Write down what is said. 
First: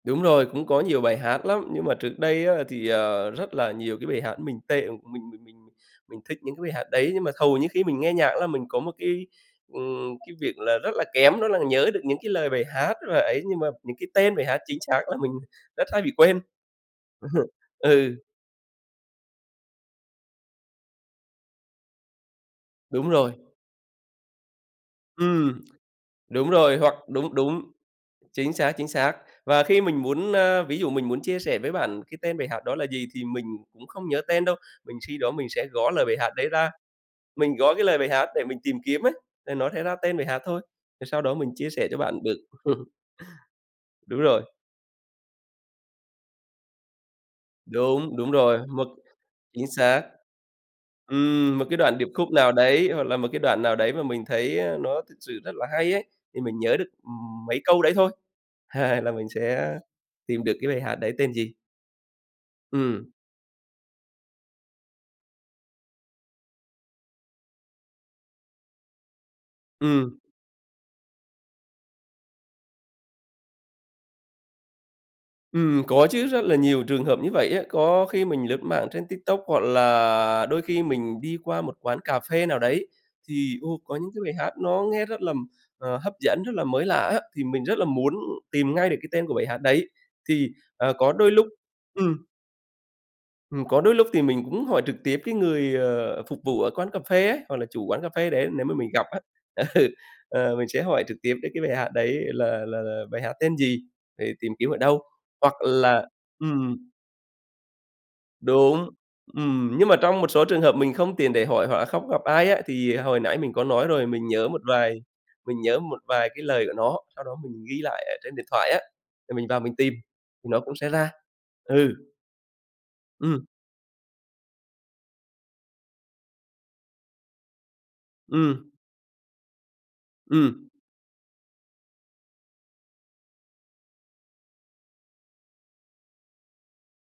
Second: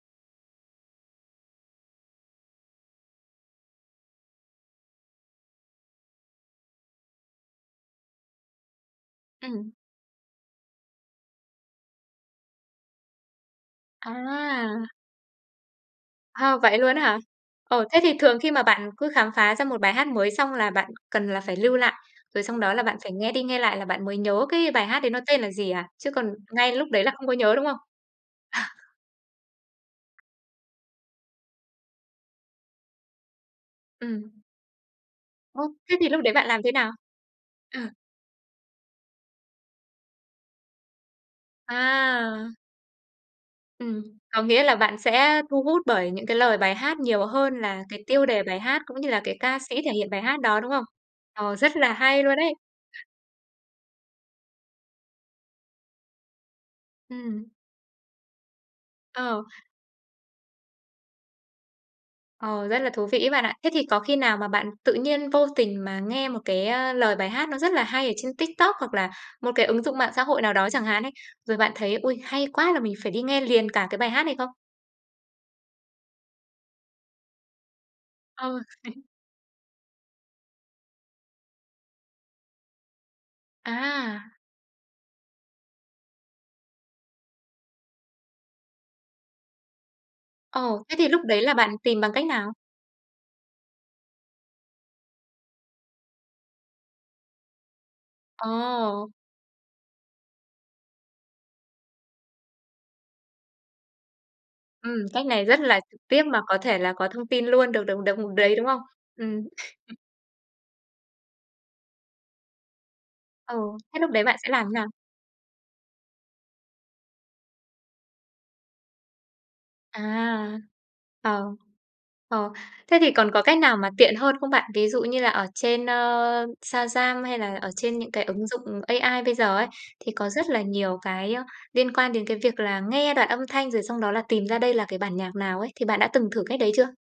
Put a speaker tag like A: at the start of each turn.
A: Đúng rồi, cũng có nhiều bài hát lắm, nhưng mà trước đây á thì, ờ, rất là nhiều cái bài hát mình tệ, mình mình mình mình thích những cái bài hát đấy, nhưng mà hầu như khi mình nghe nhạc ấy là mình có một cái,
B: Ừm.
A: ừm, cái việc là rất là kém, đó là nhớ được những cái lời bài hát và ấy, nhưng mà những cái tên bài hát chính
B: À!
A: xác là mình rất hay bị quên.
B: Ha, vậy luôn á hả? Ồ, thế thì
A: Ừ.
B: thường khi mà bạn cứ khám phá ra một bài hát mới xong là bạn cần là phải lưu lại, rồi xong đó là bạn
A: Đúng
B: phải
A: rồi.
B: nghe đi nghe lại là bạn mới nhớ cái bài hát đấy nó tên là
A: Ừm,
B: gì à? Chứ còn
A: đúng
B: ngay
A: rồi,
B: lúc
A: hoặc
B: đấy là không có
A: đúng,
B: nhớ,
A: đúng,
B: đúng không?
A: chính
B: À.
A: xác, chính xác. Và khi mình muốn, a, ví dụ mình muốn chia sẻ với bạn cái tên bài hát đó là gì, thì mình cũng không nhớ
B: Ừm.
A: tên đâu, mình suy đoán mình
B: Ô,
A: sẽ gõ
B: thế
A: lời
B: thì
A: bài
B: lúc
A: hát
B: đấy bạn
A: đấy
B: làm thế
A: ra,
B: nào?
A: mình gõ
B: Ờ.
A: cái lời bài hát để mình tìm kiếm ấy, thì nó sẽ ra tên bài hát thôi, rồi sau đó mình chia sẻ cho bạn được.
B: À! Ừm,
A: Đúng
B: có
A: rồi.
B: nghĩa là bạn sẽ, a, thu hút bởi những cái lời bài hát nhiều hơn là cái
A: Đúng,
B: tiêu
A: đúng
B: đề bài
A: rồi,
B: hát,
A: một
B: cũng như là cái ca
A: chính
B: sĩ thể
A: xác.
B: hiện bài hát đó, đúng không? Ờ,
A: Ừm, một
B: rất
A: cái
B: là
A: đoạn điệp
B: hay
A: khúc
B: luôn
A: nào
B: đấy.
A: đấy, hoặc là một cái đoạn nào đấy mà mình thấy, á, nó thật sự rất là hay ấy, thì mình nhớ được,
B: Ừm.
A: ừm, mấy câu đấy thôi, hai là mình
B: Ờ.
A: sẽ tìm được cái bài hát đấy tên gì.
B: Ờ, rất là thú
A: Ừm.
B: vị ấy bạn ạ. Thế thì có khi nào mà bạn tự nhiên vô tình mà nghe một cái, a, lời bài hát nó rất là hay ở trên TikTok hoặc là một cái ứng dụng mạng
A: Ừm.
B: xã hội nào đó chẳng hạn ấy, rồi bạn thấy, ui, hay quá, là mình phải đi nghe liền cả cái bài hát này không?
A: Ừm, có chứ, rất là nhiều trường hợp như vậy á. Có khi mình
B: Ờ,
A: lướt mạng
B: ấy.
A: trên TikTok, hoặc là đôi khi mình đi qua một quán cà phê nào đấy, thì, ô, có những cái
B: À.
A: bài hát nó nghe rất là, ờ, hấp dẫn, rất là mới lạ á, thì mình rất là muốn tìm ngay được cái tên của bài hát đấy. Thì,
B: Ồ,
A: à,
B: thế thì
A: có
B: lúc
A: đôi
B: đấy
A: lúc
B: là bạn tìm bằng
A: ừm.
B: cách nào?
A: Ừm. Có đôi lúc thì mình cũng hỏi trực tiếp cái người, ờ, phục vụ ở quán cà phê ấy, hoặc là chủ quán cà phê đấy nếu mà mình gặp
B: Ồ.
A: á. Ừ, ờ, mình sẽ hỏi trực tiếp đấy, cái bài hát đấy là là là bài hát tên gì, để tìm kiếm ở đâu,
B: Ừm, cách này
A: hoặc
B: rất là trực
A: là
B: tiếp mà có thể
A: ừm.
B: là có thông tin luôn được được được, ừm, đấy, đúng không?
A: Đúng,
B: Ừm.
A: ừm, nhưng mà trong một số trường hợp mình không tiện để hỏi hoặc là không gặp ai á, thì hồi nãy mình có
B: Ừ,
A: nói
B: thế
A: rồi.
B: lúc đấy
A: Mình
B: bạn
A: nhớ
B: sẽ
A: một
B: làm thế nào?
A: vài mình nhớ một vài cái lời của nó, sau đó mình ghi lại ở trên điện thoại á, thì mình vào mình tìm thì
B: À,
A: nó cũng sẽ ra.
B: ờ.
A: Ừ.
B: Ờ, thế thì còn có
A: Ừm.
B: cách nào mà tiện hơn không bạn? Ví dụ như là ở trên, a, Shazam hay là ở trên những cái ứng
A: Ừm.
B: dụng AI bây giờ ấy, thì có rất
A: Ừm.
B: là nhiều cái, a, liên quan đến cái việc là nghe đoạn âm thanh rồi xong đó là tìm ra đây là cái bản nhạc nào ấy. Thì bạn đã từng thử cách đấy chưa?